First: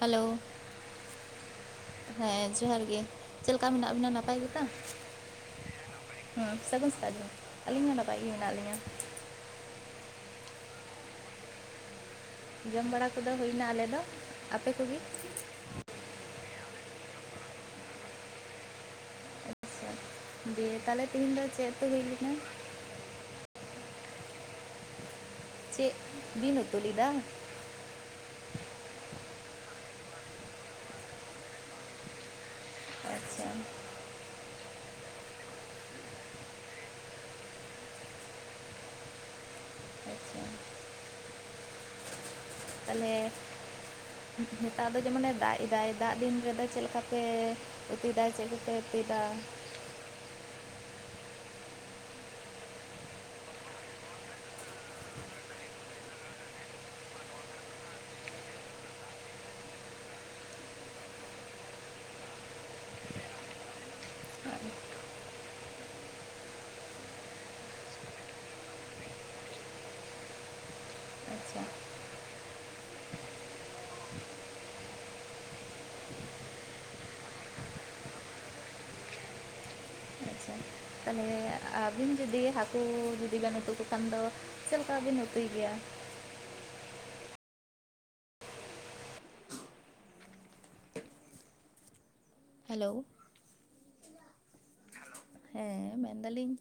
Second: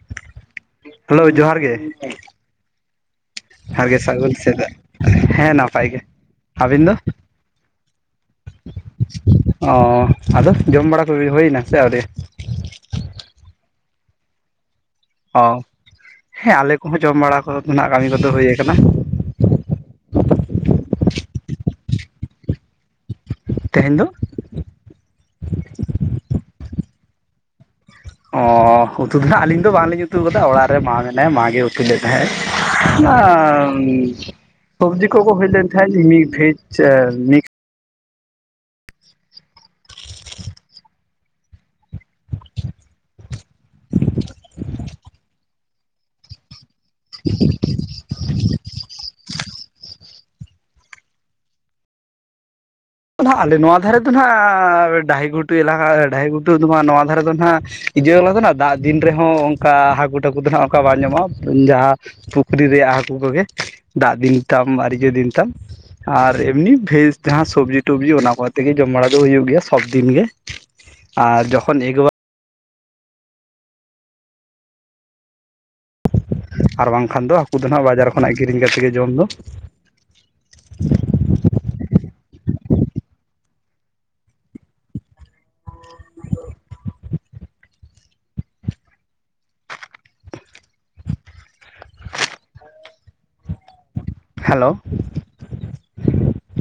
Hello hello ᱡᱚᱦᱟᱨ ᱜᱮ ᱦᱮᱸ ᱡᱚᱦᱟᱨ ᱜᱮ ᱪᱮᱫ ᱞᱮᱠᱟ ᱡᱚᱦᱟᱨ ᱢᱮᱱᱟᱜ ᱜᱮ ᱵᱮᱱᱟ ᱥᱟᱹᱜᱩᱱ ᱱᱟᱯᱟᱭ ᱜᱮᱛᱚ ᱥᱮᱛᱟᱜ ᱦᱮᱸ ᱱᱟᱯᱟᱭ ᱜᱮ ᱦᱮᱸ ᱟᱹᱵᱤᱱ ᱥᱟᱹᱜᱩᱱ ᱫᱚ ᱥᱛᱟᱜ ᱜᱮ ᱟᱹᱞᱤᱧ ᱦᱚᱸ ᱱᱟᱯᱟᱭ ᱜᱮ ᱦᱮᱱᱟᱜ ᱞᱤᱧᱟᱹ ᱚ ᱟᱫᱚ ᱡᱚᱢ ᱵᱟᱲᱟ ᱠᱚᱜ ᱦᱩᱭᱱᱟ ᱥᱮ ᱟᱹᱣᱨᱤ ᱡᱚᱢ ᱵᱟᱲᱟ ᱠᱚᱫᱚ ᱦᱩᱭᱱᱟ ᱟᱞᱮ ᱫᱚ ᱟᱯᱮ ᱠᱚ ᱜᱮᱼᱼ ᱚ ᱦᱮᱸ ᱟᱞᱮ ᱠᱚᱦᱚᱸ ᱡᱚᱢ ᱵᱟᱲᱟ ᱠᱚ ᱱᱟᱜ ᱠᱟᱹᱢᱤ ᱠᱚᱫᱚ ᱦᱩᱭ ᱟᱠᱟᱱᱟ ᱟᱪᱪᱷᱟ ᱫᱤᱭᱮ ᱛᱟᱦᱚᱞᱮ ᱛᱤᱦᱮᱧ ᱫᱚ ᱪᱮᱫ ᱩᱛᱩ ᱦᱩᱭ ᱞᱮᱱᱟ ᱛᱮᱦᱮᱧ ᱫᱚᱼᱼ ᱪᱮᱫ ᱵᱤᱱ ᱩᱛᱩ ᱞᱮᱫᱟ ᱚᱻ ᱩᱛᱩ ᱫᱚ ᱦᱟᱸᱜ ᱟᱹᱞᱤᱧ ᱫᱚ ᱵᱟᱝ ᱞᱤᱧ ᱩᱛᱩ ᱠᱟᱫᱟ ᱚᱲᱟᱜ ᱨᱮ ᱢᱟ ᱢᱮᱱᱟᱭᱟ ᱢᱟᱜ ᱜᱮ ᱩᱛᱩ ᱞᱮᱫ ᱛᱟᱦᱮᱸᱫ ᱟᱪᱪᱷᱟ [unintelligible] ᱥᱚᱵᱡᱤ ᱠᱚᱠᱚ ᱦᱮᱡ ᱞᱮᱱ ᱠᱷᱟᱱ [unintelligible] ᱟᱪᱪᱷᱟ ᱛᱟᱦᱚᱞᱮ ᱱᱮᱛᱟᱨ ᱫᱚ ᱡᱮᱢᱚᱱᱮ ᱫᱟᱜ ᱮᱫᱟᱭ ᱫᱟᱜ ᱫᱤᱱ ᱨᱮ ᱫᱚᱼᱼ ᱪᱮᱫ ᱞᱮᱠᱟ ᱯᱮ ᱩᱛᱩᱭ ᱮᱫᱟ ᱪᱮᱫ ᱠᱚᱯᱮ ᱩᱛᱩᱭ ᱮᱫᱟ ᱟᱞᱮ ᱱᱚᱣᱟ ᱫᱷᱟᱨᱮ ᱫᱚ ᱱᱟᱜ ᱰᱟᱹᱦᱤ ᱜᱷᱩᱴᱩ ᱮᱞᱟᱠᱟ ᱰᱟᱹᱦᱤ ᱜᱷᱩᱴᱩ ᱫᱚ ᱦᱟᱸᱜ ᱱᱚᱣᱟ ᱫᱷᱟᱨᱮ ᱫᱚ ᱱᱟᱜᱼᱼ ᱤᱭᱟᱹᱞᱟ ᱫᱟᱜ ᱫᱤᱱ ᱨᱮᱦᱚᱸ ᱚᱱᱠᱟ ᱦᱟᱹᱠᱩ ᱴᱟᱹᱠᱩ ᱫᱚ ᱦᱟᱸᱜ ᱚᱱᱠᱟ ᱵᱟᱝ ᱧᱟᱢᱚᱜᱼᱟ ᱡᱟᱦᱟᱸᱼᱼ ᱯᱩᱠᱷᱨᱤ ᱨᱮᱭᱟᱜ ᱦᱟᱹᱠᱩ ᱠᱚ ᱜᱮ ᱫᱟᱜ ᱫᱤᱱ ᱛᱟᱢ ᱟᱨᱤᱡᱟᱹ ᱫᱤᱱ ᱛᱟᱢ ᱟᱨ ᱮᱢᱱᱤ ᱵᱷᱮᱡᱽ ᱛᱮᱦᱚᱸ ᱥᱚᱵᱡᱤ ᱥᱚᱵᱡᱤ ᱚᱱᱟ ᱠᱚ ᱟᱛᱮ ᱜᱮ ᱡᱚᱢ ᱵᱟᱲᱟ ᱫᱚ ᱦᱩᱭᱩᱜ ᱜᱮᱭᱟ ᱥᱚᱵ ᱫᱤᱱ ᱜᱮ ᱟᱨ ᱟᱪᱪᱷᱟ ᱡᱚᱠᱷᱚᱱ [unintelligible] ᱟᱨ ᱵᱟᱝ ᱠᱷᱟᱱ ᱫᱚ ᱦᱟᱹᱠᱩ ᱫᱚ ᱦᱟᱸᱜ ᱵᱟᱡᱟᱨ ᱠᱷᱚᱱᱟᱜ ᱠᱤᱨᱤᱧ ᱠᱟᱛᱮᱫ ᱜᱮ ᱡᱚᱢ ᱫᱚ ᱟᱪᱪᱷᱟ ᱛᱟᱞᱦᱮ ᱟᱹᱵᱤᱱ ᱡᱩᱫᱤ ᱦᱟᱹᱠᱩ ᱡᱩᱫᱤ ᱵᱮᱱ ᱩᱛᱩ ᱠᱚ ᱠᱷᱟᱱ ᱫᱚ ᱪᱮᱫᱠᱟ ᱵᱤᱱ ᱩᱛᱩᱭ ᱜᱮᱭᱟ ᱦᱮᱞᱳ ᱦᱮᱞᱳ ᱦᱮᱸ ᱢᱮᱱ ᱫᱟᱞᱤᱧ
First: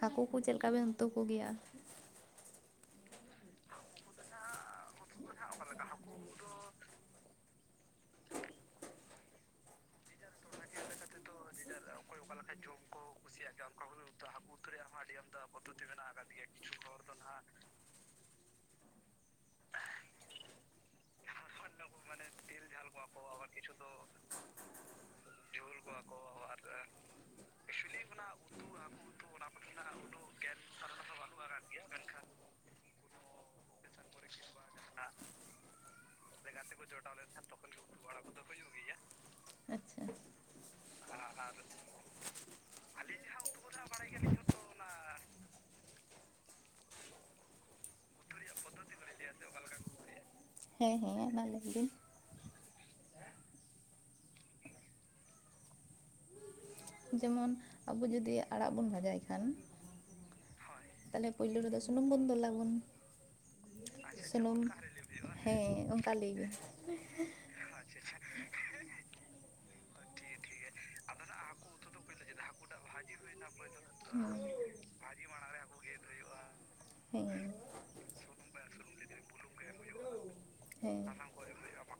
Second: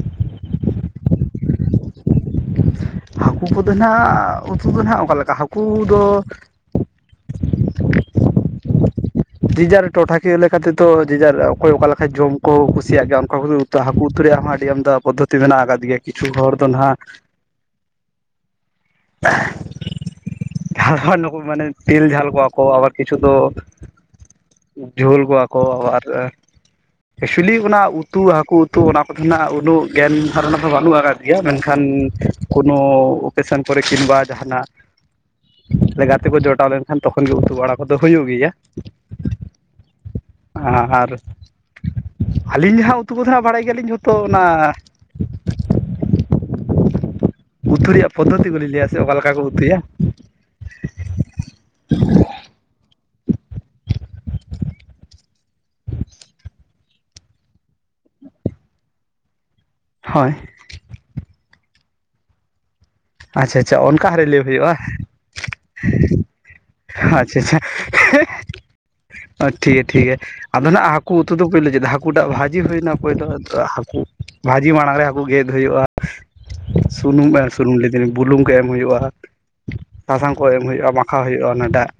ᱦᱟᱹᱠᱩ ᱠᱚ ᱪᱮᱫᱠᱟ ᱵᱮᱱ ᱩᱛᱩ ᱠᱚ ᱜᱮᱭᱟ ᱦᱟᱹᱠᱩ ᱠᱚ ᱫᱚ ᱱᱟᱸᱜ ᱩᱛᱩ ᱫᱚ ᱱᱟᱦᱟᱜ ᱚᱠᱟ ᱞᱮᱠᱟ ᱦᱟᱹᱠᱩ ᱫᱚᱼᱼ ᱡᱮ ᱡᱟᱨ ᱴᱚᱴᱷᱟ [unintelligible] ᱞᱮᱠᱟ ᱛᱮᱫᱚ ᱡᱮ ᱡᱟᱨ ᱚᱠᱚᱭ ᱚᱠᱟ ᱞᱮᱠᱟ ᱡᱚᱢ ᱠᱚ ᱠᱩᱥᱤᱭᱟᱜ ᱜᱮᱭᱟ ᱚᱱᱠᱟ ᱩᱛᱩ ᱦᱟᱹᱠᱩ ᱩᱛᱩ ᱨᱮᱭᱟᱜ ᱦᱚᱸ ᱟᱹᱰᱤ ᱟᱢᱫᱟ ᱯᱚᱫᱽᱫᱷᱚᱛᱤ ᱯᱚᱫᱷᱚᱛᱛᱤ ᱢᱮᱱᱟᱜ ᱟᱠᱟᱫ ᱜᱮᱭᱟ ᱠᱤᱪᱷᱩ ᱦᱚᱲ ᱫᱚ ᱱᱟᱦᱟᱜ [inaudible] [unintelligible] ᱡᱷᱟᱞ ᱡᱷᱟᱞ ᱱᱩᱠᱩ ᱢᱟᱱᱮ ᱛᱤᱞ ᱡᱷᱟᱞ ᱠᱚᱣᱟ ᱠᱚ ᱟᱵᱟᱨ ᱠᱤᱪᱷᱩ ᱫᱚᱼᱼ ᱡᱷᱳᱞ ᱠᱚᱣᱟ ᱠᱚ ᱟᱵᱟᱨ [unintelligible] ᱮᱠᱪᱩᱭᱮᱞᱤ ᱚᱱᱟ ᱩᱛᱩ ᱦᱟᱹᱠᱩ ᱩᱛᱩ ᱚᱱᱟ ᱠᱚᱫᱚ ᱱᱟᱜ ᱩᱱᱟᱹᱜ ᱜᱮᱭᱟᱱ ᱫᱷᱟᱨᱚᱱᱟ ᱫᱚ ᱵᱟᱹᱱᱩᱜ ᱟᱠᱟᱫ ᱜᱮᱭᱟ ᱢᱮᱱ ᱠᱷᱟᱱ ᱠᱳᱱᱳ ᱚᱯᱮᱥᱚᱱ ᱠᱚᱨᱮ ᱠᱤᱢᱵᱟ ᱡᱟᱦᱟᱱᱟᱜ ᱜᱟᱛᱮ ᱠᱚ ᱡᱚᱴᱟᱣ ᱞᱮᱱ ᱠᱷᱟᱱ ᱛᱚᱠᱷᱚᱱ ᱜᱮ ᱩᱛᱩ ᱵᱟᱲᱟ ᱠᱚᱫᱚ ᱦᱩᱭᱩᱜ ᱜᱮᱭᱟ ᱟᱪᱪᱷᱟ ᱟᱨ ᱟᱹᱞᱤᱧ ᱡᱟᱦᱟᱸ ᱩᱛᱩ ᱠᱚᱫᱚ ᱦᱟᱸᱜ ᱵᱟᱲᱟᱭ ᱜᱮᱭᱟ ᱞᱤᱧ ᱡᱷᱚᱛᱚ ᱚᱱᱟ ᱩᱛᱩ ᱨᱮᱭᱟᱜ ᱯᱚᱫᱫᱷᱚᱛᱤ ᱠᱩᱞᱤ ᱞᱟᱹᱭᱟ ᱥᱮ ᱚᱠᱟ ᱞᱮᱠᱟ ᱠᱚ ᱩᱛᱩᱭᱟ? ᱦᱮᱸ ᱦᱮᱸ ᱢᱟ ᱞᱟᱹᱭ ᱵᱤᱱ ᱡᱮᱢᱚᱱ ᱟᱵᱚ ᱡᱩᱫᱤ ᱟᱲᱟᱜ ᱵᱚᱱ ᱵᱷᱟᱡᱟᱭ ᱠᱷᱟᱱ ᱦᱳᱭ᱾ ᱛᱟᱦᱚᱞᱮ ᱯᱩᱭᱞᱳ ᱨᱮᱫᱚ ᱥᱩᱱᱩᱢ ᱵᱚᱱ ᱫᱳᱞᱟᱵᱚᱱ᱾ ᱟᱪᱪᱷᱟ ᱟᱪᱪᱷᱟ ᱚᱱᱠᱟ ᱦᱟᱹᱨᱤᱡ ᱞᱟᱹᱭ ᱦᱩᱭᱩᱜᱼᱟ? ᱦᱮᱸ ᱚᱱᱠᱟ ᱞᱟᱹᱭ ᱵᱤᱱ᱾ ᱟᱪᱪᱷᱟ ᱪᱷᱟ᱾ ᱴᱷᱤᱠᱜᱮ ᱴᱷᱤᱠᱜᱮ ᱟᱫᱚ ᱱᱟᱸᱜ ᱦᱟᱹᱠᱩ ᱩᱛᱩ ᱫᱚ ᱯᱳᱭᱞᱟᱹ ᱪᱮᱫᱟᱜ ᱦᱟᱠ ᱠᱩᱴᱟᱜ ᱵᱷᱟᱹᱡᱤ ᱦᱩᱭᱱᱟ ᱯᱳᱭᱞᱳ ᱦᱟᱹᱠᱩ ᱦᱮᱸ ᱵᱷᱟᱹᱡᱤ ᱢᱟᱲᱟᱝ ᱨᱮ ᱦᱟᱹᱠᱩ ᱜᱮᱫ ᱦᱩᱭᱩᱜᱼᱟ᱾ ᱦᱮᱸ ᱥᱩᱱᱩᱢ ᱮᱢ ᱥᱩᱱᱩᱢ ᱞᱫᱤᱧᱤᱧ ᱵᱩᱞᱩᱝ ᱠᱚ ᱮᱢ ᱦᱩᱭᱩᱜᱼᱟ, ᱥᱟᱥᱟᱝ ᱠᱚ ᱮᱢ ᱦᱩᱭᱩᱜᱼᱟ ᱦᱮᱸ ᱢᱟᱠᱷᱟᱣ ᱦᱩᱭᱩᱜᱼᱟ, ᱚᱱᱟ ᱫᱟᱜ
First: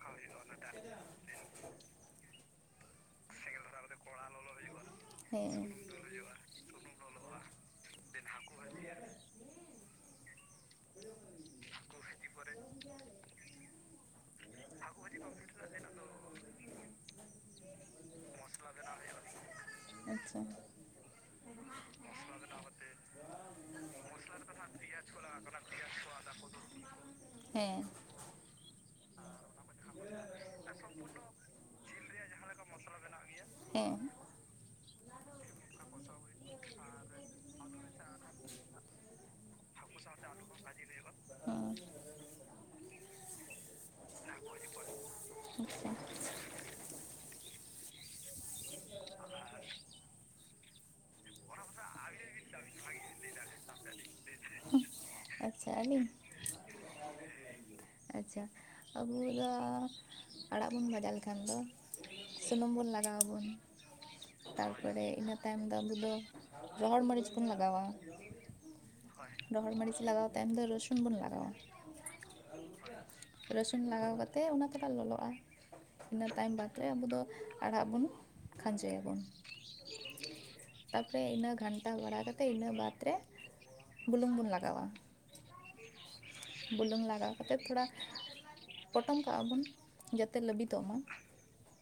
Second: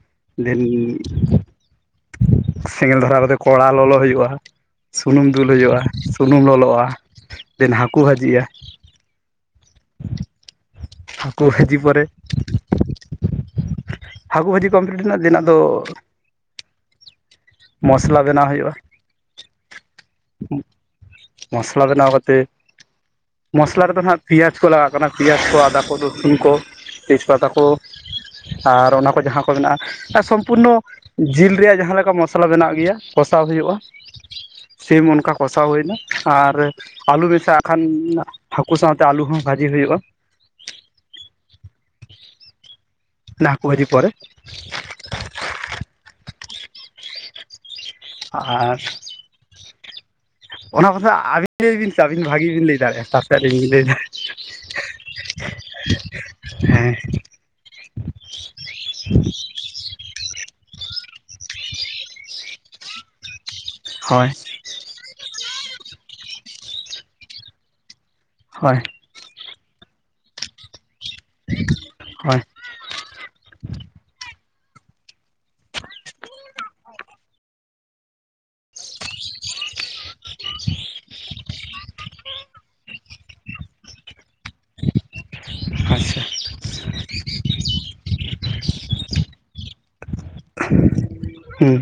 ᱫᱤᱱ ᱥᱮᱸᱜᱮᱞ ᱫᱷᱚᱨᱟᱣ ᱛᱮ ᱠᱚᱲᱟ ᱞᱚᱞᱚ ᱦᱩᱭᱩᱜᱼᱟ ᱥᱩᱱᱩᱢ ᱫᱩᱞ ᱦᱮᱸ ᱦᱩᱭᱩᱜᱼᱟ ᱥᱩᱱᱩᱢ ᱞᱚᱞᱚᱜᱼᱟ ᱫᱮᱱ ᱦᱟᱹᱠᱩ ᱵᱷᱟᱹᱡᱤᱜᱼᱟ᱾ [inaudible] ᱦᱟᱹᱠᱩ ᱵᱷᱟᱹᱡᱤ ᱯᱚᱨᱮ ᱡᱤ ᱯᱚᱨᱮ ᱦᱟᱹᱠᱩ ᱵᱷᱟᱹᱡᱤ ᱠᱚᱢᱯᱞᱤᱴ ᱨᱮᱱᱟᱜ ᱫᱮᱱ ᱟᱫᱚ [inaudible] ᱢᱚᱥᱞᱟ ᱵᱮᱱᱟᱣ ᱦᱩᱭᱩᱜᱼᱟ ᱱᱤᱛ, ᱟᱪᱪᱷᱟ᱾ ᱢᱚᱥᱞᱟ ᱵᱮᱱᱟᱣ ᱠᱟᱛᱮ ᱢᱚᱥᱞᱟ ᱨᱮᱫᱚ ᱱᱟᱦᱟᱸᱜ ᱯᱮᱸᱭᱟᱡ ᱠᱚ ᱞᱟᱜᱟᱜ ᱠᱟᱱᱟ ᱯᱮᱸᱭᱟᱡᱽ ᱠᱚ ᱟᱫᱟ ᱠᱚ ᱨᱚᱥᱩᱱ ᱠᱚ ᱛᱮᱡᱽᱯᱟᱛᱟ ᱠᱚ ᱦᱮᱸ ᱟᱨ ᱚᱱᱟ ᱠᱚ ᱡᱟᱦᱟᱸ ᱠᱚ ᱢᱮᱱᱟᱜᱼᱟ, ᱥᱚᱢᱯᱩᱨᱱᱚ ᱡᱤᱞ ᱨᱮᱭᱟᱜ ᱡᱟᱦᱟᱸᱮ ᱞᱮᱠᱟ ᱢᱚᱥ ᱥᱟᱞᱟ ᱵᱮᱱᱟᱜ ᱜᱮᱭᱟ ᱠᱚᱥᱟᱣ ᱦᱩᱭᱩᱜᱼᱟ ᱦᱮᱸ ᱥᱮᱢ ᱚᱱᱠᱟ ᱠᱚᱥᱟᱣ ᱦᱩᱭᱱᱟ, ᱟᱨ ᱟᱞᱩ ᱢᱮᱥᱟᱣᱟᱜ ᱠᱷᱟᱱ ᱦᱟᱹᱠᱩ ᱥᱟᱶᱛᱮ ᱟᱞᱩ ᱦᱚᱸ ᱵᱷᱟᱹᱡᱤ ᱦᱩᱭᱩᱜᱼᱟ᱾ ᱦᱚᱸ ᱚᱱᱟ ᱦᱟᱹᱠᱩ ᱵᱷᱟᱡᱤ ᱯᱚᱨᱮ ᱟᱪᱪᱷᱟ᱾ ᱟᱨ ᱟᱨ ᱚᱱᱟ ᱠᱚᱫᱚ ᱟᱹᱵᱤᱱ ᱞᱟᱹᱭ ᱵᱤᱱ ᱥᱮ ᱟᱹᱵᱤᱱ ᱵᱷᱟᱹᱜᱤ ᱵᱤᱱ ᱞᱟᱹᱭ ᱫᱟᱲᱮᱭᱟᱜᱼᱟ ᱛᱟᱨ ᱥᱮᱫ ᱟᱹᱞᱤᱧ ᱞᱟᱹᱭᱫᱟ᱾ ᱟᱪᱪᱷᱟ ᱟᱹᱞᱤᱧ? ᱦᱮᱸ᱾ ᱟᱪᱪᱷᱟ ᱟᱵᱩ ᱫᱚ ᱟᱲᱟᱜ ᱵᱚᱱ ᱵᱷᱟᱡᱟ ᱞᱮᱠᱷᱟᱱ ᱫᱚ ᱥᱩᱱᱩᱢ ᱵᱚᱱ ᱞᱟᱜᱟ ᱟᱵᱚᱱ, ᱦᱳᱭ᱾ ᱛᱟᱨ ᱯᱚᱨᱮ ᱤᱱᱟᱹ ᱛᱟᱭᱚᱢ ᱫᱚ ᱟᱵᱚ ᱫᱚ ᱨᱚᱦᱚᱲ ᱢᱟᱹᱨᱤᱪ ᱵᱚᱱ ᱞᱟᱜᱟᱣᱟ᱾ ᱦᱳᱭ᱾ ᱨᱚᱦᱚᱲ ᱢᱟᱹᱨᱤᱪ ᱞᱟᱜᱟᱣ ᱛᱟᱭᱚᱢ ᱫᱚ ᱨᱚᱥᱩᱱ ᱵᱚᱱ ᱞᱟᱜᱟᱣᱟ᱾ ᱦᱳᱭ᱾ [inaudible] ᱨᱟᱹᱥᱩᱱ ᱞᱟᱜᱟᱣ ᱠᱟᱛᱮᱫ ᱚᱱᱟ ᱛᱷᱚᱲᱟ ᱞᱚᱞᱚᱜᱼᱟ᱾ ᱤᱱᱟᱹ ᱛᱟᱭᱚᱢ ᱵᱟᱫ ᱨᱮ ᱟᱵᱚ ᱫᱚ ᱟᱲᱟᱜ ᱵᱚᱱ ᱠᱷᱟᱸᱡᱚᱭᱟᱵᱚᱱ᱾ ᱛᱟᱨᱯᱚᱨᱮ ᱤᱱᱟᱹ ᱜᱷᱟᱱᱴᱟ ᱵᱟᱲᱟ ᱠᱟᱛᱮ ᱤᱱᱟᱹ ᱵᱟᱫ ᱨᱮ ᱵᱩᱞᱩᱝ ᱵᱚᱱ ᱞᱟᱜᱟᱣᱟ, ᱟᱪᱪᱷᱟ ᱵᱩᱞᱩᱝ ᱞᱟᱜᱟᱣ ᱠᱟᱛᱮ ᱛᱷᱚᱲᱟ ᱯᱚᱴᱚᱢ ᱠᱟᱜᱼᱟ ᱵᱚᱱ ᱡᱟᱛᱮ ᱞᱟᱹᱵᱤᱫᱚᱜ ᱢᱟ᱾ ᱦᱩᱸ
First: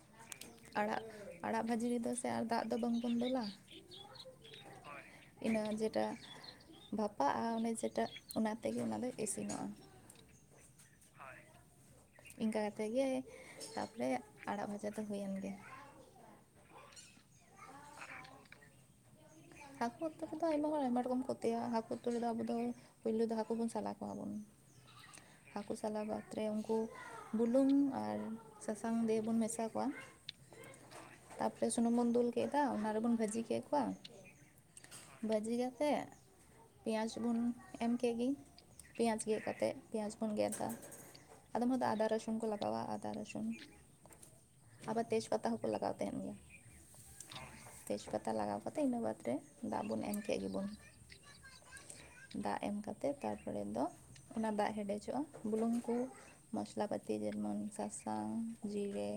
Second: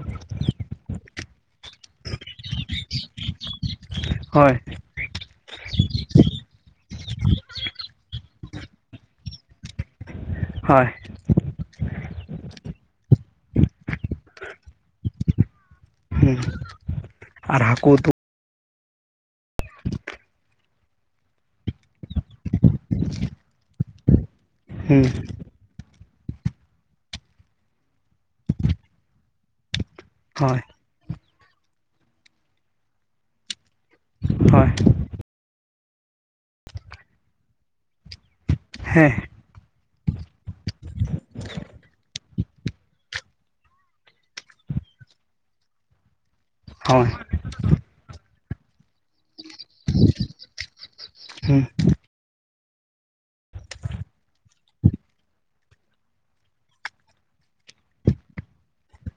ᱟᱲᱟᱜ ᱟᱲᱟᱜ ᱵᱷᱟᱹᱡᱤ ᱨᱮᱫᱚ ᱥᱮ ᱟᱨ ᱫᱟᱜ ᱫᱚ ᱵᱟᱝᱵᱚᱱ ᱫᱩᱞᱟ᱾ ᱦᱳᱭ ᱤᱱᱟᱹ ᱡᱮᱴᱟ ᱵᱷᱟᱯᱟᱜᱼᱟ ᱚᱱᱮ ᱡᱮᱴᱟ ᱚᱱᱟᱛᱮᱜᱮ ᱚᱱᱟᱫᱚ ᱤᱥᱤᱱᱚᱜᱼᱟ᱾ ᱦᱳᱭ᱾ ᱦᱳᱭ᱾ ᱤᱱᱠᱟ ᱠᱟᱛᱮᱫ ᱜᱮ ᱛᱟᱯᱚᱨᱮ ᱟᱲᱟᱜ ᱵᱷᱟᱡᱟ ᱫᱚ ᱦᱩᱭᱮᱱ ᱜᱮᱭᱟ᱾ ᱦᱩᱸ ᱟᱨ ᱦᱟᱹᱠᱩ ᱩᱛᱩ ᱦᱟᱹᱠᱩ ᱩᱛᱩ ᱨᱮᱫᱚ ᱟᱭᱢᱟ ᱦᱚᱲ ᱟᱭᱢᱟ ᱨᱚᱠᱚᱢ ᱠᱚ ᱩᱛᱩᱭᱟ, ᱦᱟᱹᱠᱩ ᱩᱛᱩ ᱨᱮᱫᱚ ᱟᱵᱚ ᱫᱚ ᱯᱳᱭᱞᱳ ᱫᱚ ᱦᱟᱹᱠᱩ ᱵᱚᱱ ᱥᱟᱞᱟ ᱠᱚᱣᱟ ᱵᱚᱱ᱾ ᱦᱮᱸ᱾ ᱦᱟᱹᱠᱩ ᱥᱟᱞᱟ ᱵᱟᱫᱽᱨᱮ ᱩᱱᱠᱩ ᱵᱩᱞᱩᱝ ᱟᱨ ᱥᱟᱥᱟᱝ ᱫᱤᱭᱮ ᱵᱚᱱ ᱢᱮᱥᱟ ᱠᱚᱣᱟ᱾ ᱦᱳᱭ᱾ ᱛᱟᱨᱯᱚᱨᱮ ᱥᱩᱱᱩᱢ ᱵᱚᱱ ᱫᱩᱞ ᱠᱮᱫᱟ ᱚᱱᱟ ᱨᱮᱵᱚᱱ ᱵᱷᱟᱹᱡᱤ ᱠᱮᱫ ᱠᱚᱣᱟ᱾ ᱦᱳᱭ᱾ ᱵᱷᱟᱹᱡᱤ ᱠᱟᱛᱮᱫ ᱯᱮᱸᱭᱟᱡᱽ ᱵᱚᱱ ᱮᱢ ᱠᱮᱫ ᱜᱮ, ᱦᱮᱸ ᱯᱮᱸᱭᱟᱡᱽ ᱜᱮᱫ ᱠᱟᱛᱮᱫ᱾ ᱯᱮᱸᱭᱟᱡ ᱵᱚᱱ ᱜᱮᱫᱟ, ᱟᱫᱚᱢ ᱦᱚᱬ ᱫᱚ ᱟᱫᱟ ᱨᱚᱥ ᱥᱩᱱ ᱠᱚ ᱞᱟᱜᱟᱣᱟ ᱟᱫᱟ ᱨᱥᱩᱱ, ᱟᱵᱟᱨ ᱛᱮᱡᱽ ᱯᱟᱛᱟ ᱦᱚᱸᱠᱚ ᱞᱟᱜᱟᱣ ᱛᱟᱦᱮᱱ ᱜᱮᱭᱟ᱾ ᱦᱳᱭ᱾ ᱛᱮᱡᱽ ᱯᱟᱛᱟ ᱞᱟᱜᱟᱣ ᱠᱟᱛᱮᱫ ᱤᱱᱟᱹ ᱵᱟᱫᱽ ᱨᱮ ᱫᱟᱜ ᱵᱚᱱ ᱮᱢ ᱠᱮᱫ ᱜᱮᱵᱚᱱ᱾ ᱦᱮᱸ᱾ ᱫᱟᱜ ᱮᱢ ᱠᱟᱛᱮ ᱛᱟᱨᱯᱚᱨᱮ ᱫᱚ ᱚᱱᱟ ᱫᱟᱜ ᱦᱮᱰᱮᱡᱚᱜᱼᱟ ᱵᱩᱞᱩᱝ ᱠᱚ, ᱢᱚᱥᱞᱟ ᱯᱟᱹᱛᱤ ᱡᱮᱢᱚᱱ ᱥᱟᱥᱟᱝ, ᱡᱤᱨᱮ,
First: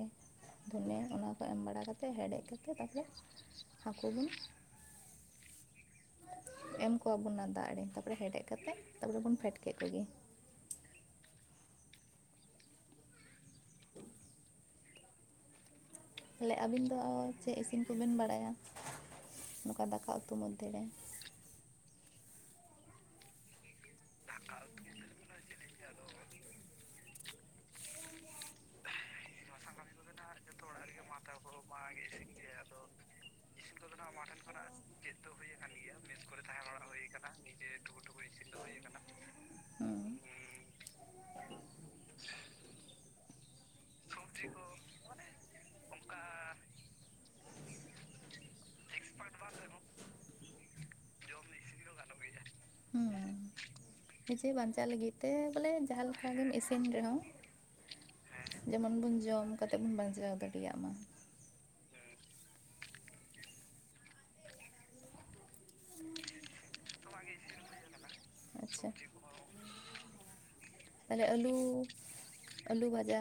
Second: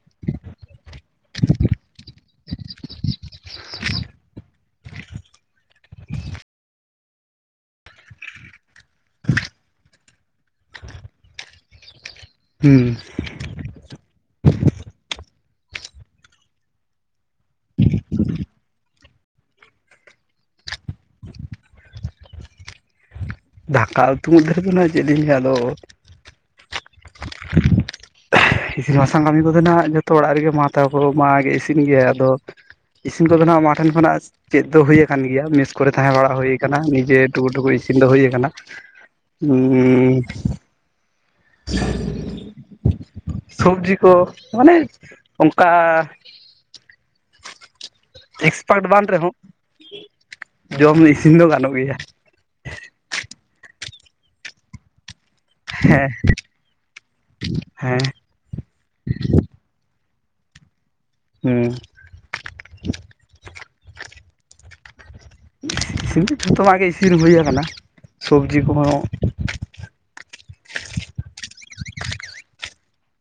ᱫᱷᱚᱱᱤᱭᱟᱹ ᱚᱱᱟ ᱠᱚ ᱮᱢ ᱵᱟᱲᱟ ᱠᱟᱛᱮᱫ ᱦᱮᱰᱮᱡ ᱠᱟᱛᱮ ᱛᱟᱯᱚᱨ ᱦᱟᱹᱠᱩ ᱵᱚᱱ ᱮᱢ ᱠᱚᱣᱟᱵᱚᱱ ᱚᱱᱟ ᱫᱟᱜ ᱨᱮ, ᱛᱟᱯᱚᱨᱮ ᱦᱮᱰᱮᱡ ᱠᱟᱛᱮ ᱛᱟᱯᱚᱨᱮ ᱵᱚᱱ ᱯᱷᱮᱰ ᱠᱮᱫ ᱠᱚᱜᱮ᱾ ᱦᱩᱸ᱾ ᱛᱟᱦᱚᱞᱮ ᱟᱹᱵᱤᱱ ᱫᱚ ᱪᱮᱫ ᱤᱥᱤᱱ ᱠᱚᱵᱮᱱ ᱵᱟᱲᱟᱭᱟ? ᱱᱚᱝᱠᱟ ᱫᱟᱠᱟ ᱩᱛᱩ ᱢᱚᱫᱽᱫᱷᱮᱨᱮ᱾ ᱫᱟᱠᱟ ᱩᱛᱩ ᱢᱚᱫᱽᱫᱷᱮ ᱨᱮᱫᱚ ᱱᱟᱜ ᱪᱮᱫ ᱞᱤᱧ ᱞᱟᱹᱭᱟ ᱟᱫᱚ᱾ ᱤᱥᱤᱱ ᱵᱟᱥᱟᱝ ᱠᱟᱹᱢᱤ ᱠᱚᱫᱚ ᱱᱟᱦᱥᱜ ᱡᱷᱚᱛᱚ ᱚᱲᱟᱜ ᱨᱮᱜᱮ ᱢᱟ ᱛᱟᱯᱚᱨᱮ ᱢᱟ ᱜᱮ ᱤᱥᱤᱱ ᱜᱮᱭᱟᱭ ᱟᱫᱚ ᱤᱥᱤᱱ ᱠᱚᱫᱚ ᱱᱟᱦᱜ ᱢᱟ ᱴᱷᱮᱱ ᱠᱷᱚᱱᱟᱜ ᱪᱮᱫ ᱫᱚ ᱦᱩᱭᱩ ᱟᱠᱟᱱ ᱜᱮᱭᱟ ᱢᱮᱥ ᱠᱚᱨᱮ ᱛᱟᱦᱮᱸ ᱵᱟᱲᱟ ᱦᱩᱭᱟᱠᱟᱱᱟ ᱱᱤᱡᱮ ᱴᱩᱠᱩ ᱴᱩᱠᱩ ᱤᱥᱤᱱ ᱫᱚ ᱦᱩᱭ ᱟᱠᱟᱱᱟ᱾ ᱦᱩᱸ ᱩᱸ [inaudible] ᱥᱚᱵᱽᱡᱤ ᱠᱚ ᱢᱟᱱᱮ ᱚᱱᱠᱟ ᱮᱠᱥᱯᱟᱴ ᱵᱟᱝ ᱨᱮᱦᱚᱸ ᱡᱚᱢ ᱤᱥᱤᱱ ᱫᱚ ᱜᱟᱱᱚᱜ ᱜᱮᱭᱟ᱾ ᱦᱩᱸ ᱱᱤᱡᱮ ᱵᱟᱧᱪᱟᱜ ᱞᱟᱹᱜᱤᱫ ᱛᱮ ᱵᱚᱞᱮ ᱡᱟᱦᱟᱸ ᱦᱮᱸ ᱞᱮᱠᱟ ᱜᱮᱢ ᱤᱥᱤᱱ ᱨᱮᱦᱚᱸ ᱦᱮᱸ᱾ ᱡᱮᱢᱚᱱ ᱵᱚᱱ ᱡᱚᱢ ᱠᱟᱛᱮᱫ ᱵᱚᱱ ᱵᱟᱧᱪᱟᱣ ᱫᱟᱲᱮᱭᱟᱜ ᱢᱟ᱾ ᱦᱩᱸ᱾ ᱤᱥᱤᱱ ᱫᱚ ᱡᱷᱚᱛᱚᱣᱟᱜ ᱜᱮ ᱤᱥᱤᱱ ᱦᱩᱭᱟ ᱠᱟᱱᱟ, ᱥᱚᱵᱽᱡᱤ ᱠᱚᱦᱚᱸ᱾ ᱟᱪᱪᱷᱟ ᱛᱟᱦᱞᱮ ᱟᱹᱞᱩ, ᱟᱹᱞᱩ ᱵᱷᱟᱡᱟ᱾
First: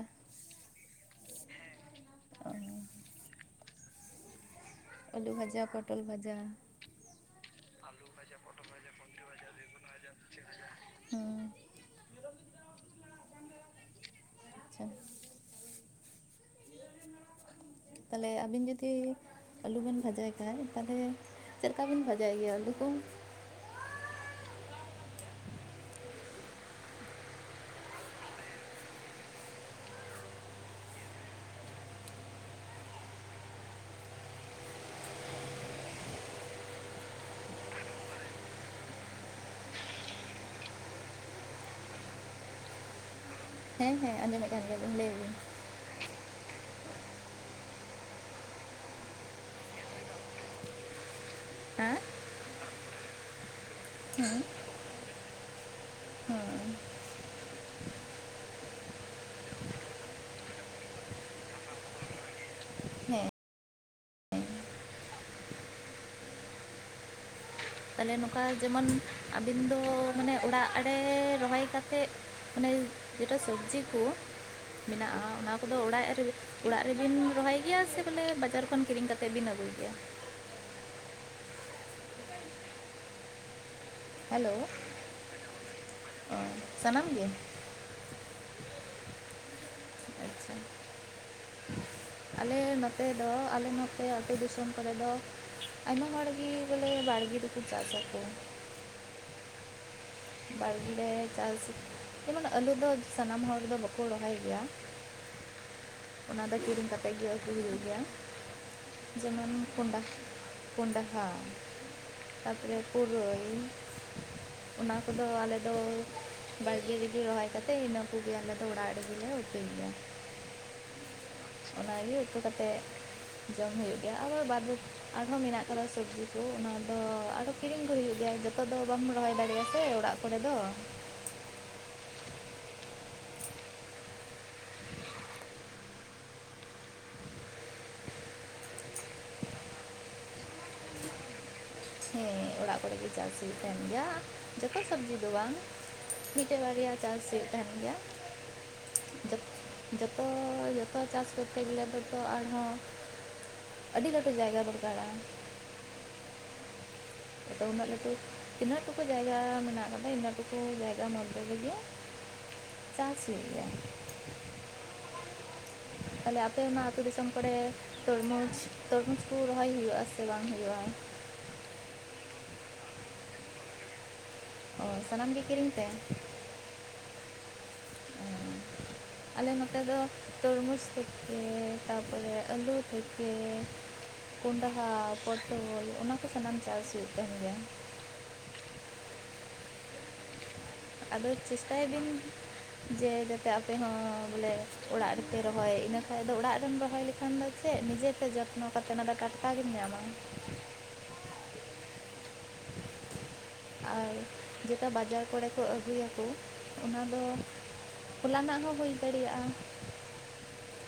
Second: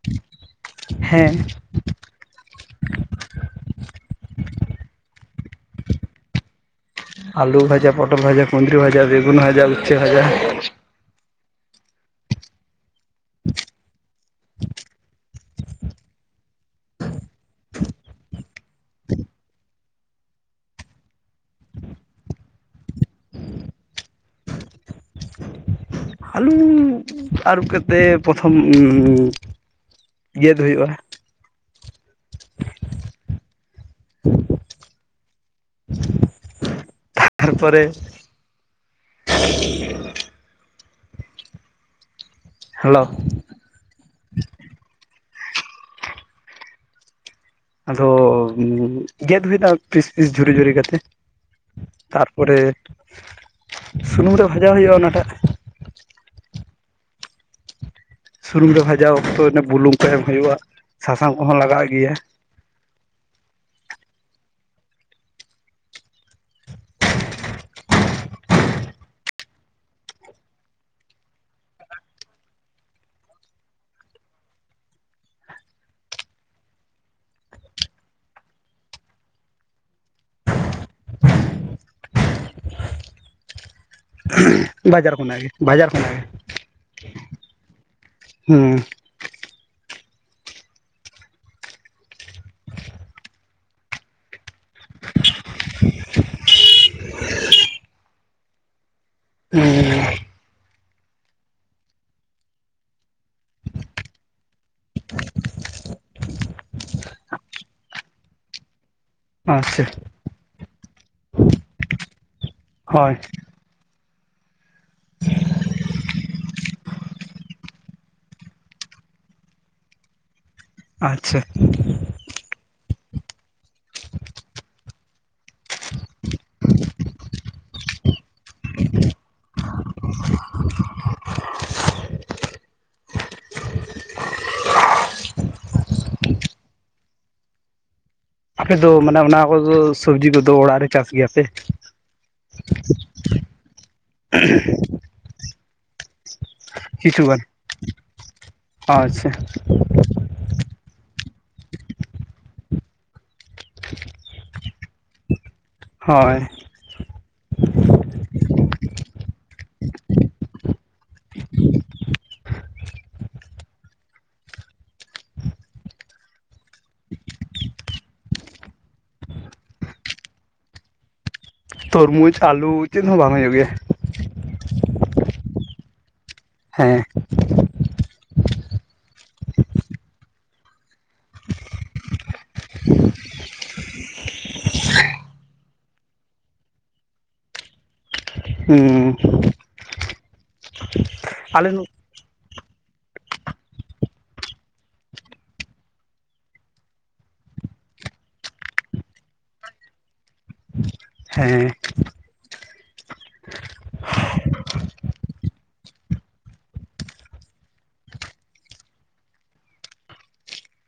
ᱦᱮᱸ᱾ ᱟᱹᱞᱩ ᱵᱷᱟᱡᱟ, ᱯᱚᱴᱚᱞ ᱵᱷᱟᱡᱟ᱾ ᱟᱞᱩ ᱵᱷᱡᱟ, ᱯᱚᱴᱚᱞ ᱵᱷᱟᱡᱟ, ᱠᱩᱸᱫᱽᱩᱨᱤ ᱵᱷᱟᱡᱟ, ᱵᱮᱜᱩᱱ ᱵᱷᱡᱟ, ᱩᱪᱪᱷᱟᱹ ᱵᱷᱡᱟ᱾ ᱦᱮᱸ ᱟᱪᱪᱷᱟ ᱛᱟᱦᱞᱮ ᱟᱹᱵᱤᱱ ᱡᱩᱫᱤ ᱟᱹᱞᱩᱚᱵᱮᱱ ᱵᱷᱟᱡᱟᱭ ᱠᱷᱟᱡ ᱛᱟᱦᱚᱞᱮ ᱪᱮᱫᱠᱟᱵᱮᱱ ᱵᱷᱟᱡᱟᱭ ᱜᱮᱭᱟ ᱟᱹᱞᱩ ᱠᱚ ᱟᱹᱞᱩ ᱟᱹᱨᱩᱵ ᱠᱟᱛᱮᱫ ᱯᱨᱚᱛᱷᱚᱢ ᱩᱸᱻ ᱜᱮᱫ ᱦᱩᱭᱩᱜᱼᱟ᱾ [inaudible] ᱛᱟᱨᱯᱚᱨᱮ ᱦᱮᱞᱳ ᱦᱮᱸ ᱦᱮᱸ ᱟᱸᱚᱢᱮᱫ ᱠᱟᱱ ᱜᱮᱭᱟᱞᱤᱧ ᱞᱟᱹᱭ ᱵᱤᱱ, ᱟᱫᱚ ᱜᱮᱫ ᱦᱩᱭ ᱮᱱᱟ ᱯᱤᱥ ᱯᱤᱥ ᱡᱷᱩᱨᱤ ᱡᱷᱩᱨᱤ ᱠᱟᱛᱮ, ᱦᱮᱸ ᱛᱟᱨᱯᱚᱨᱮ ᱥᱩᱱᱩᱢ ᱦᱮᱸ ᱨᱮ ᱵᱷᱟᱡᱟ ᱦᱩᱭᱩᱜᱼᱟ ᱚᱱᱟᱴᱟᱜ᱾ ᱦᱮᱸ ᱥᱩᱱᱩᱢ ᱨᱮ ᱵᱷᱟᱡᱟ ᱚᱠᱛᱚ ᱩᱱᱟᱹ ᱵᱩᱞᱩᱝ ᱠᱚ ᱮᱢ ᱦᱩᱭᱩᱜᱼᱟ ᱥᱟᱥᱟᱝ ᱠᱚᱦᱚᱸ ᱞᱟᱜᱟᱜ ᱜᱮᱭᱟ᱾ ᱦᱮᱸ ᱛᱟᱦᱚᱞᱮ ᱱᱚᱝᱠᱟ ᱡᱮᱢᱚᱱ ᱟᱹᱵᱤᱱ ᱫᱚ ᱢᱟᱱᱮ ᱚᱲᱟᱜ ᱨᱮ ᱨᱚᱦᱚᱭ ᱠᱟ ᱠᱟᱛᱮᱜ᱾ ᱢᱟᱱᱮ ᱡᱮᱴᱟ ᱥᱚᱵᱽᱡᱤ ᱠᱚ᱾ ᱢᱮᱱᱟᱜᱼᱟ ᱚᱱᱟ ᱠᱚᱫᱚ ᱚᱲᱟᱜ ᱚᱲᱟᱜ ᱨᱮᱵᱤᱱ ᱨᱚᱦᱚᱭ ᱜᱮᱭᱟ ᱥᱮ ᱵᱚᱞᱮ ᱵᱟᱡᱟᱨ ᱠᱷᱚᱱ ᱠᱤᱨᱤᱧ ᱠᱟᱛᱮ ᱛᱮᱵᱤᱱ ᱟᱹᱜᱩᱭ ᱜᱮᱭᱟ᱾ ᱦᱮᱞᱳ ᱵᱟᱡᱟᱨ ᱠᱷᱚᱱᱟᱜ ᱜᱮ ᱵᱟᱡᱟᱨ ᱠᱷᱚᱱᱟᱜ ᱜᱮ ᱚ ᱥᱟᱱᱟᱢ ᱜᱮ ᱦᱩᱸ, ᱟᱪᱪᱷᱟ ᱟᱞᱮ ᱱᱚᱛᱮ ᱫᱚ ᱟᱞᱮ ᱱᱚᱛᱮ ᱟᱹᱛᱩ ᱫᱤᱥᱚᱢ ᱠᱚᱨᱮ ᱫᱚ ᱟᱭᱢᱟ ᱦᱚᱲᱜᱤ ᱵᱚᱞᱮ ᱵᱟᱲᱜᱮ ᱫᱚᱠᱚ ᱪᱟᱥᱟ ᱠᱚ᱾ ᱦᱩᱸ ᱵᱟᱲᱜᱤ ᱨᱮ ᱪᱟᱥ ᱡᱮᱢᱚᱱ ᱟᱹᱞᱩ ᱫᱚ ᱥᱟᱱᱟᱢ ᱦᱚᱲ ᱫᱚ ᱵᱟᱠᱚ ᱨᱚᱦᱚᱭ ᱜᱮᱭᱟ᱾ ᱚᱱᱟ ᱫᱚ ᱠᱤᱨᱤᱧ ᱠᱟᱛᱮᱫ ᱜᱮ ᱟᱹᱜᱩ ᱦᱩᱭᱩᱜ ᱜᱮᱭᱟ᱾ ᱡᱮᱢᱚᱱ ᱟᱪᱪᱷᱟ ᱠᱚᱸᱰ ᱠᱚᱸᱰᱟᱦᱟ ᱛᱟᱯᱚᱨᱮ ᱦᱳᱭ ᱯᱩᱨᱟᱹᱭ᱾ ᱚᱱᱟ ᱠᱚᱫᱚ ᱟᱞᱮᱫᱚ ᱵᱟᱲᱜᱮ ᱨᱮᱜᱮ ᱨᱚᱦᱚᱭ ᱠᱟᱛᱮᱫ ᱤᱱᱟᱹ ᱠᱚᱜᱮ ᱟᱞᱮ ᱫᱚ ᱚᱲᱟᱜ ᱨᱮᱜᱮᱞᱮ ᱩᱛᱩᱭ ᱮᱫᱟ᱾ ᱟᱪᱪᱷᱟ, ᱚᱱᱟᱜᱮ ᱩᱛᱩ ᱠᱟᱛᱮᱫ, ᱡᱚᱢ ᱦᱩᱭᱩᱜ ᱜᱮᱭᱟ ᱟᱫᱚ ᱵᱟᱫ ᱵᱟᱠᱤ ᱟᱨᱦᱚᱸ ᱢᱮᱱᱟᱜ ᱠᱟᱫᱟ ᱥᱚᱵᱡᱤ ᱠᱚ ᱚᱱᱟ ᱫᱚ ᱟᱫᱚ ᱠᱤᱨᱤᱧ ᱫᱚ ᱦᱩᱭᱩᱜ ᱜᱮᱭᱟ ᱡᱚᱛᱚ ᱫᱚ ᱵᱟᱢ ᱨᱚᱦᱚᱭ ᱫᱟᱲᱮᱭᱟᱜᱼᱟ ᱥᱮ ᱚᱲᱟᱜ ᱠᱚᱨᱮ ᱫᱚ᱾ ᱟᱯᱮᱫᱚ ᱢᱟᱱᱮ ᱚᱱᱟ ᱠᱚ ᱦᱳᱲᱳ ᱫᱚ ᱥᱚᱵᱽᱡᱤ ᱠᱚᱫᱚ ᱚᱲᱟᱜ ᱨᱮ ᱪᱟᱥ ᱜᱮᱭᱟ ᱯᱮ, ᱦᱮᱸ ᱚᱲᱟᱜ ᱠᱚᱨᱮ ᱜᱮ ᱪᱟᱥ ᱦᱩᱭᱩᱜ ᱛᱟᱦᱮᱱ ᱜᱮᱭᱟ ᱡᱚᱛᱚ ᱥᱚᱵᱽᱡᱤ ᱫᱚ ᱵᱟᱝ, ᱢᱤᱫᱴᱮᱡ ᱵᱟᱨᱭᱟ ᱠᱤᱪᱷᱩ ᱪᱟᱥ ᱜᱟᱱ ᱦᱩᱭᱩᱜ ᱛᱟᱦᱮᱸᱱ ᱜᱮᱭᱟ᱾ ᱟᱪᱪᱷᱟ ᱡᱚᱛᱚ ᱡᱚᱛ ᱡᱚᱛᱚ ᱪᱟᱥ ᱠᱚᱨᱛᱮ ᱜᱮᱞᱮ ᱫᱚ ᱛᱚ ᱟᱨᱦᱚᱸ ᱟᱹᱰᱤ ᱞᱟᱹᱴᱩ ᱡᱟᱭᱜᱟ ᱫᱚᱨᱠᱟᱲᱟᱜᱼᱟ᱾ ᱦᱚᱭ ᱟᱫᱚ ᱩᱱᱟᱹᱜ ᱞᱟᱹᱴᱩ ᱛᱤᱱᱟᱹᱜ ᱴᱩᱠᱩ ᱡᱟᱭᱜᱟ ᱢᱮᱱᱟᱜ ᱠᱟᱫᱟ ᱤᱱᱟᱹᱜ ᱴᱩᱠᱩ ᱡᱟᱭᱜᱟ ᱢᱚᱫᱽᱫᱷᱮ ᱨᱮᱜᱮ᱾ ᱪᱟᱥ ᱦᱩᱭᱩᱜ ᱜᱮᱭᱟ᱾ ᱛᱟᱦᱚᱞᱮ ᱟᱯᱮ ᱚᱱᱟ ᱟᱹᱛᱩ ᱫᱤᱥᱚᱢ ᱠᱚᱨᱮ ᱛᱚᱨᱢᱩᱡᱽ ᱛᱚᱨᱢᱩᱡᱽ ᱠᱚ ᱨᱚᱦᱚᱭ ᱦᱩᱭᱩᱜᱼᱟ ᱥᱮ ᱵᱟᱝ ᱦᱩᱭᱩᱜᱼᱟ᱾ ᱛᱚᱨᱢᱩᱡᱽ ᱟᱞᱩ ᱪᱮᱫ ᱦᱚᱸ ᱵᱟᱝ ᱦᱩᱭᱩᱜ ᱜᱮᱭᱟ᱾ ᱚ ᱥᱟᱱᱟᱢ ᱜᱮ ᱠᱤᱨᱤᱧ ᱛᱮ, ᱦᱮᱸ ᱚ ᱟᱞᱮ ᱱᱚᱛᱮ ᱫᱚ ᱛᱚᱨᱢᱩᱡᱽ ᱛᱷᱮᱠᱮ ᱛᱟᱨᱯᱚᱨᱮ ᱟᱹᱞᱩ ᱛᱷᱮᱠᱮ ᱠᱚᱱᱰᱷᱟ, ᱯᱚᱴᱚᱞ, ᱚᱱᱟᱠᱚ ᱥᱟᱱᱟᱢ ᱪᱟᱥ ᱦᱩᱭᱩᱜ ᱠᱟᱱ ᱜᱮᱭᱟ᱾ ᱦᱩᱸ ᱟᱫᱚ ᱟᱞᱮ ᱪᱮᱥᱴᱟᱭᱵᱤᱱ᱾ ᱡᱮ ᱡᱟᱛᱮ ᱟᱯᱮ ᱦᱚᱸ ᱵᱚᱞᱮ ᱚᱲᱟᱜ ᱨᱮᱯᱮ ᱨᱚᱦᱚᱭ ᱤᱱᱟᱹ ᱠᱷᱟᱱ ᱫᱚ ᱚᱲᱟᱜ ᱨᱮᱢ ᱨᱚᱦᱚᱭ ᱞᱮᱠᱷᱟᱱ ᱫᱚ ᱥᱮ ᱱᱤᱡᱮ ᱯᱮ ᱡᱚᱛᱱᱚ ᱠᱟᱛᱮᱫ ᱚᱱᱟ ᱫᱚ ᱴᱟᱴᱠᱟᱜᱮᱢ ᱧᱟᱢᱟ᱾ ᱦᱮᱸ᱾ ᱟᱨ ᱡᱮᱴᱟ ᱵᱟᱡᱟᱨ ᱠᱚᱨᱮ ᱠᱚ ᱟᱹᱜᱩᱭᱟᱠᱚ ᱚᱱᱟ ᱫᱚ ᱦᱚᱞᱟᱱᱟᱜ ᱦᱚᱸ ᱦᱩᱭ ᱫᱟᱲᱮᱭᱟᱜᱼᱟ,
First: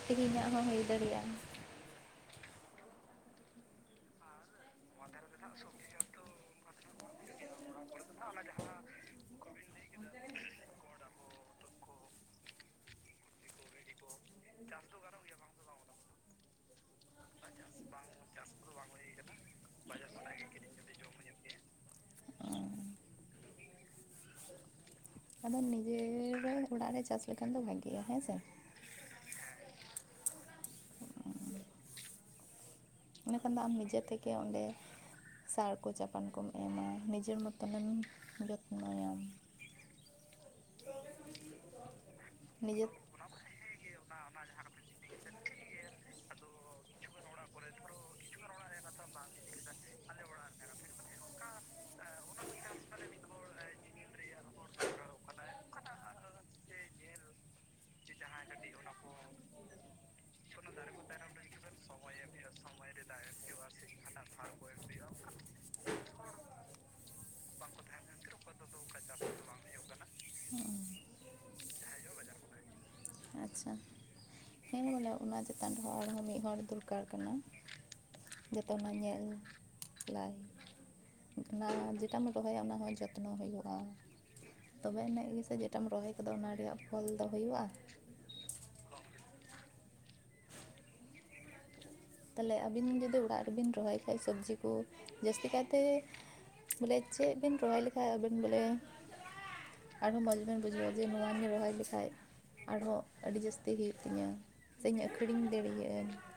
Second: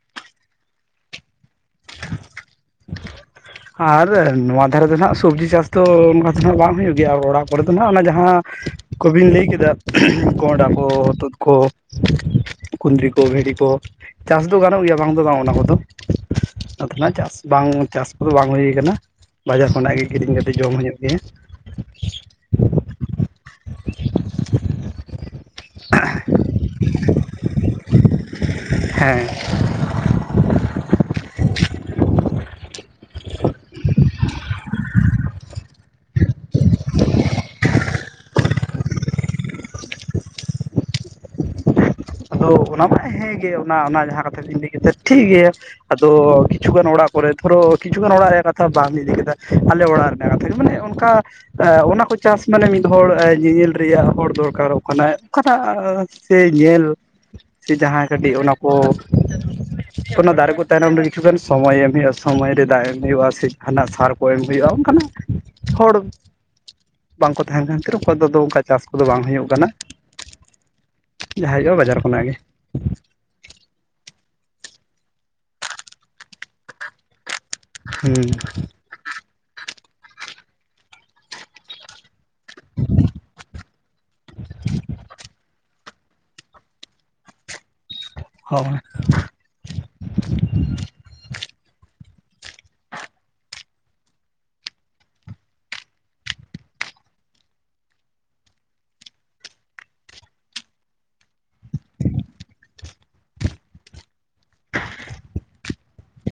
ᱛᱮᱦᱮᱧᱟᱜ ᱦᱚᱸ ᱦᱩᱭ ᱫᱟᱲᱮᱭᱟᱜᱼᱟ, ᱟᱨ ᱱᱚᱣᱟ ᱫᱷᱟᱨᱮ ᱫᱚ ᱱᱟᱸᱜ ᱥᱚᱵᱽᱡᱤ ᱪᱟᱥ ᱫᱚ ᱚᱱᱠᱟ ᱫᱚ [unintelligible] ᱵᱟᱝ ᱦᱩᱭᱩᱜ ᱜᱮᱭᱟ ᱚᱲᱟᱜ ᱠᱚᱨᱮ ᱫᱚ ᱱᱟᱦᱟᱸᱜ ᱚᱱᱟ ᱡᱟᱦᱟᱸ ᱠᱚᱵᱤᱱ ᱞᱟᱹᱭ ᱠᱮᱫᱟ ᱠᱚᱸᱰᱟ ᱠᱚ ᱦᱚᱛᱚᱫ ᱠᱚ, ᱠᱩᱫᱽᱨᱤ ᱠᱚ, ᱵᱷᱤᱰᱤ ᱠᱚ, ᱪᱟᱥ ᱫᱚ ᱜᱟᱱᱚᱜ ᱜᱮᱭᱟ ᱵᱟᱝ ᱫᱚ ᱵᱟᱝ ᱚᱱᱟ ᱠᱚᱫᱚ, ᱟᱫᱚ ᱱᱟᱜ ᱪᱟᱥ ᱵᱟᱝ ᱪᱟᱥ ᱠᱚᱫᱚ ᱵᱟᱝ ᱦᱩᱭ ᱠᱟᱱᱟ, ᱵᱟᱡᱟᱨ ᱠᱷᱚᱱᱟᱜ ᱜᱮ ᱠᱤᱨᱤᱧ ᱠᱟᱛᱮᱫ ᱡᱚᱢ ᱦᱩᱭᱩᱜ ᱜᱮᱭᱟ᱾ ᱟᱫᱚ ᱱᱤᱡᱮᱨ ᱚᱲᱟᱜ ᱨᱮ ᱪᱟᱥ ᱞᱮᱠᱷᱟᱱ ᱫᱚ ᱵᱷᱟᱜᱮᱜᱼᱟ ᱦᱮᱸᱥᱮ? ᱦᱮᱸ᱾ ᱤᱱᱟᱹ ᱠᱷᱟᱱ ᱫᱚ ᱟᱢ ᱱᱤᱡᱮ ᱛᱮᱜᱮ ᱚᱸᱰᱮ ᱥᱟᱨ ᱠᱚ ᱪᱟᱯᱟᱱ ᱠᱚᱢ ᱮᱢᱟ ᱱᱤᱡᱮᱨ ᱢᱚᱛᱚᱱᱮᱢ ᱡᱚᱛᱱᱚᱭᱟᱢ᱾ [inaudible] ᱟᱫᱚ ᱱᱤᱡᱮ ᱚᱱᱟ ᱢᱟ ᱦᱮᱸᱜᱮ ᱚᱱᱟ ᱚᱱᱟ ᱡᱟᱦᱟᱸ ᱠᱟᱛᱷᱟ ᱵᱤᱱ ᱞᱟᱹᱭ ᱠᱮᱫᱟ ᱴᱷᱤᱠ ᱜᱮᱭᱟ᱾ ᱟᱫᱚ ᱠᱤᱪᱷᱩ ᱜᱟᱱ ᱚᱲᱟᱜ ᱠᱚᱨᱮ ᱫᱷᱚᱨᱚ ᱠᱤᱪᱷᱩᱜᱟᱱ ᱚᱲᱟᱜ ᱨᱮᱭᱟᱜ ᱠᱟᱛᱷᱟ ᱵᱟᱢ ᱤᱫᱤ ᱠᱮᱫᱟ ᱟᱞᱮ ᱚᱲᱟᱜ ᱠᱟᱛᱷᱟ ᱜᱮ ᱢᱟᱱᱮ ᱚᱱᱠᱟ ᱢᱟᱱᱮ ᱚᱱᱟ ᱠᱚ ᱪᱟᱥ ᱢᱟᱱᱮ ᱢᱤᱫ ᱦᱚᱲ ᱧᱮᱧᱮᱞ ᱨᱮᱭᱟᱜ ᱦᱚᱲ ᱫᱚᱨᱠᱟᱨᱚᱜ ᱠᱟᱱᱟ, ᱚᱠᱟᱴᱟᱜ ᱥᱮ ᱧᱮᱞ ᱥᱮ ᱡᱟᱦᱟᱸ ᱠᱟᱹᱴᱤᱡ ᱚᱱᱟ ᱠᱚ ᱚᱱᱟ ᱫᱟᱨᱮ ᱠᱚ ᱛᱟᱭᱱᱚᱢ ᱨᱮ ᱠᱤᱪᱷᱩᱜᱟᱱ ᱥᱚᱢᱚᱭ ᱮᱢ ᱦᱩᱭᱩᱜᱼᱟ, ᱥᱚᱢᱚᱭ ᱨᱮ ᱫᱟᱜ ᱮᱢ ᱦᱩᱭᱩᱜᱼᱟ ᱥᱮ ᱦᱟᱱᱟ ᱥᱟᱨ ᱠᱚ ᱮᱢ ᱦᱩᱭᱩᱜᱼᱟ ᱚᱝᱠᱟᱱᱟᱜ ᱦᱚᱲ ᱵᱟᱝᱠᱚ ᱛᱟᱦᱮᱸᱱ ᱠᱟᱱ ᱛᱤᱨ ᱚᱠᱚᱭ ᱫᱚ ᱚᱱᱠᱟ ᱪᱟᱥ ᱠᱚᱫᱚ ᱵᱟᱝ ᱦᱩᱭᱩᱜ ᱠᱟᱱᱟ, ᱡᱟᱦᱟᱸ ᱦᱩᱭᱩᱜᱼᱟ ᱵᱟᱡᱟᱨ ᱚᱸᱰᱮ ᱠᱷᱚᱱᱟᱜ ᱜᱮ᱾ ᱟᱪᱪᱷᱟ ᱦᱮᱸ ᱵᱚᱞᱮ ᱚᱱᱟ ᱪᱮᱛᱟᱱ ᱨᱮ ᱦᱚᱲ ᱦᱚᱸ ᱢᱤᱫ ᱦᱚᱲ ᱫᱚᱨᱠᱟᱨ ᱠᱟᱱᱟ᱾ ᱦᱩᱸ ᱡᱚᱛᱚ ᱚᱱᱟ ᱧᱮᱞ ᱞᱟᱭ ᱚᱱᱟ ᱡᱮ ᱴᱟᱢ ᱨᱚᱦᱚᱭᱟ ᱚᱱᱟ ᱦᱚᱸ ᱡᱚᱛᱱᱚ ᱦᱩᱭᱩᱜᱼᱟ᱾ ᱛᱚᱵᱮ ᱟᱹᱱᱮᱡ ᱜᱮᱥᱮ ᱡᱮᱴᱟᱢ ᱨᱚᱦᱚᱭ ᱠᱟᱫᱟ ᱚᱱᱟ ᱨᱮᱭᱟᱜ ᱯᱷᱚᱞ ᱫᱚ ᱦᱩᱭᱩᱜᱼᱟ᱾ ᱦᱳᱭ᱾ ᱛᱟᱦᱞᱮ ᱟᱹᱵᱤᱱ ᱡᱩᱫᱤ ᱚᱲᱟᱜ ᱨᱮᱵᱤᱱ ᱨᱚᱦᱚᱭ ᱠᱷᱟᱡ ᱥᱚᱵᱽᱡᱤ ᱠᱩ, ᱡᱟᱹᱥᱛᱤ ᱠᱟᱭᱛᱮ ᱵᱚᱞᱮ ᱪᱮᱫ ᱵᱤᱱ ᱨᱚᱦᱚᱭ ᱞᱮᱠᱷᱟᱡ ᱟᱹᱵᱤᱱ ᱵᱚᱞᱮ ᱟᱨᱦᱚ ᱢᱚᱡ ᱵᱮᱱ ᱵᱩᱡᱷᱟᱹᱣᱟ ᱡᱮ ᱱᱚᱣᱟ ᱞᱤᱧ ᱨᱚᱦᱚᱭ ᱞᱮᱠᱷᱟᱡ ᱟᱨᱦᱚᱸ ᱟᱹᱰᱤ ᱡᱟᱹᱥᱛᱤ ᱦᱩᱭᱩᱜ ᱛᱤᱧᱟ ᱥᱮᱧ ᱟᱹᱠᱷᱨᱤᱧ ᱫᱟᱲᱤᱭᱟᱜᱟᱹᱧ᱾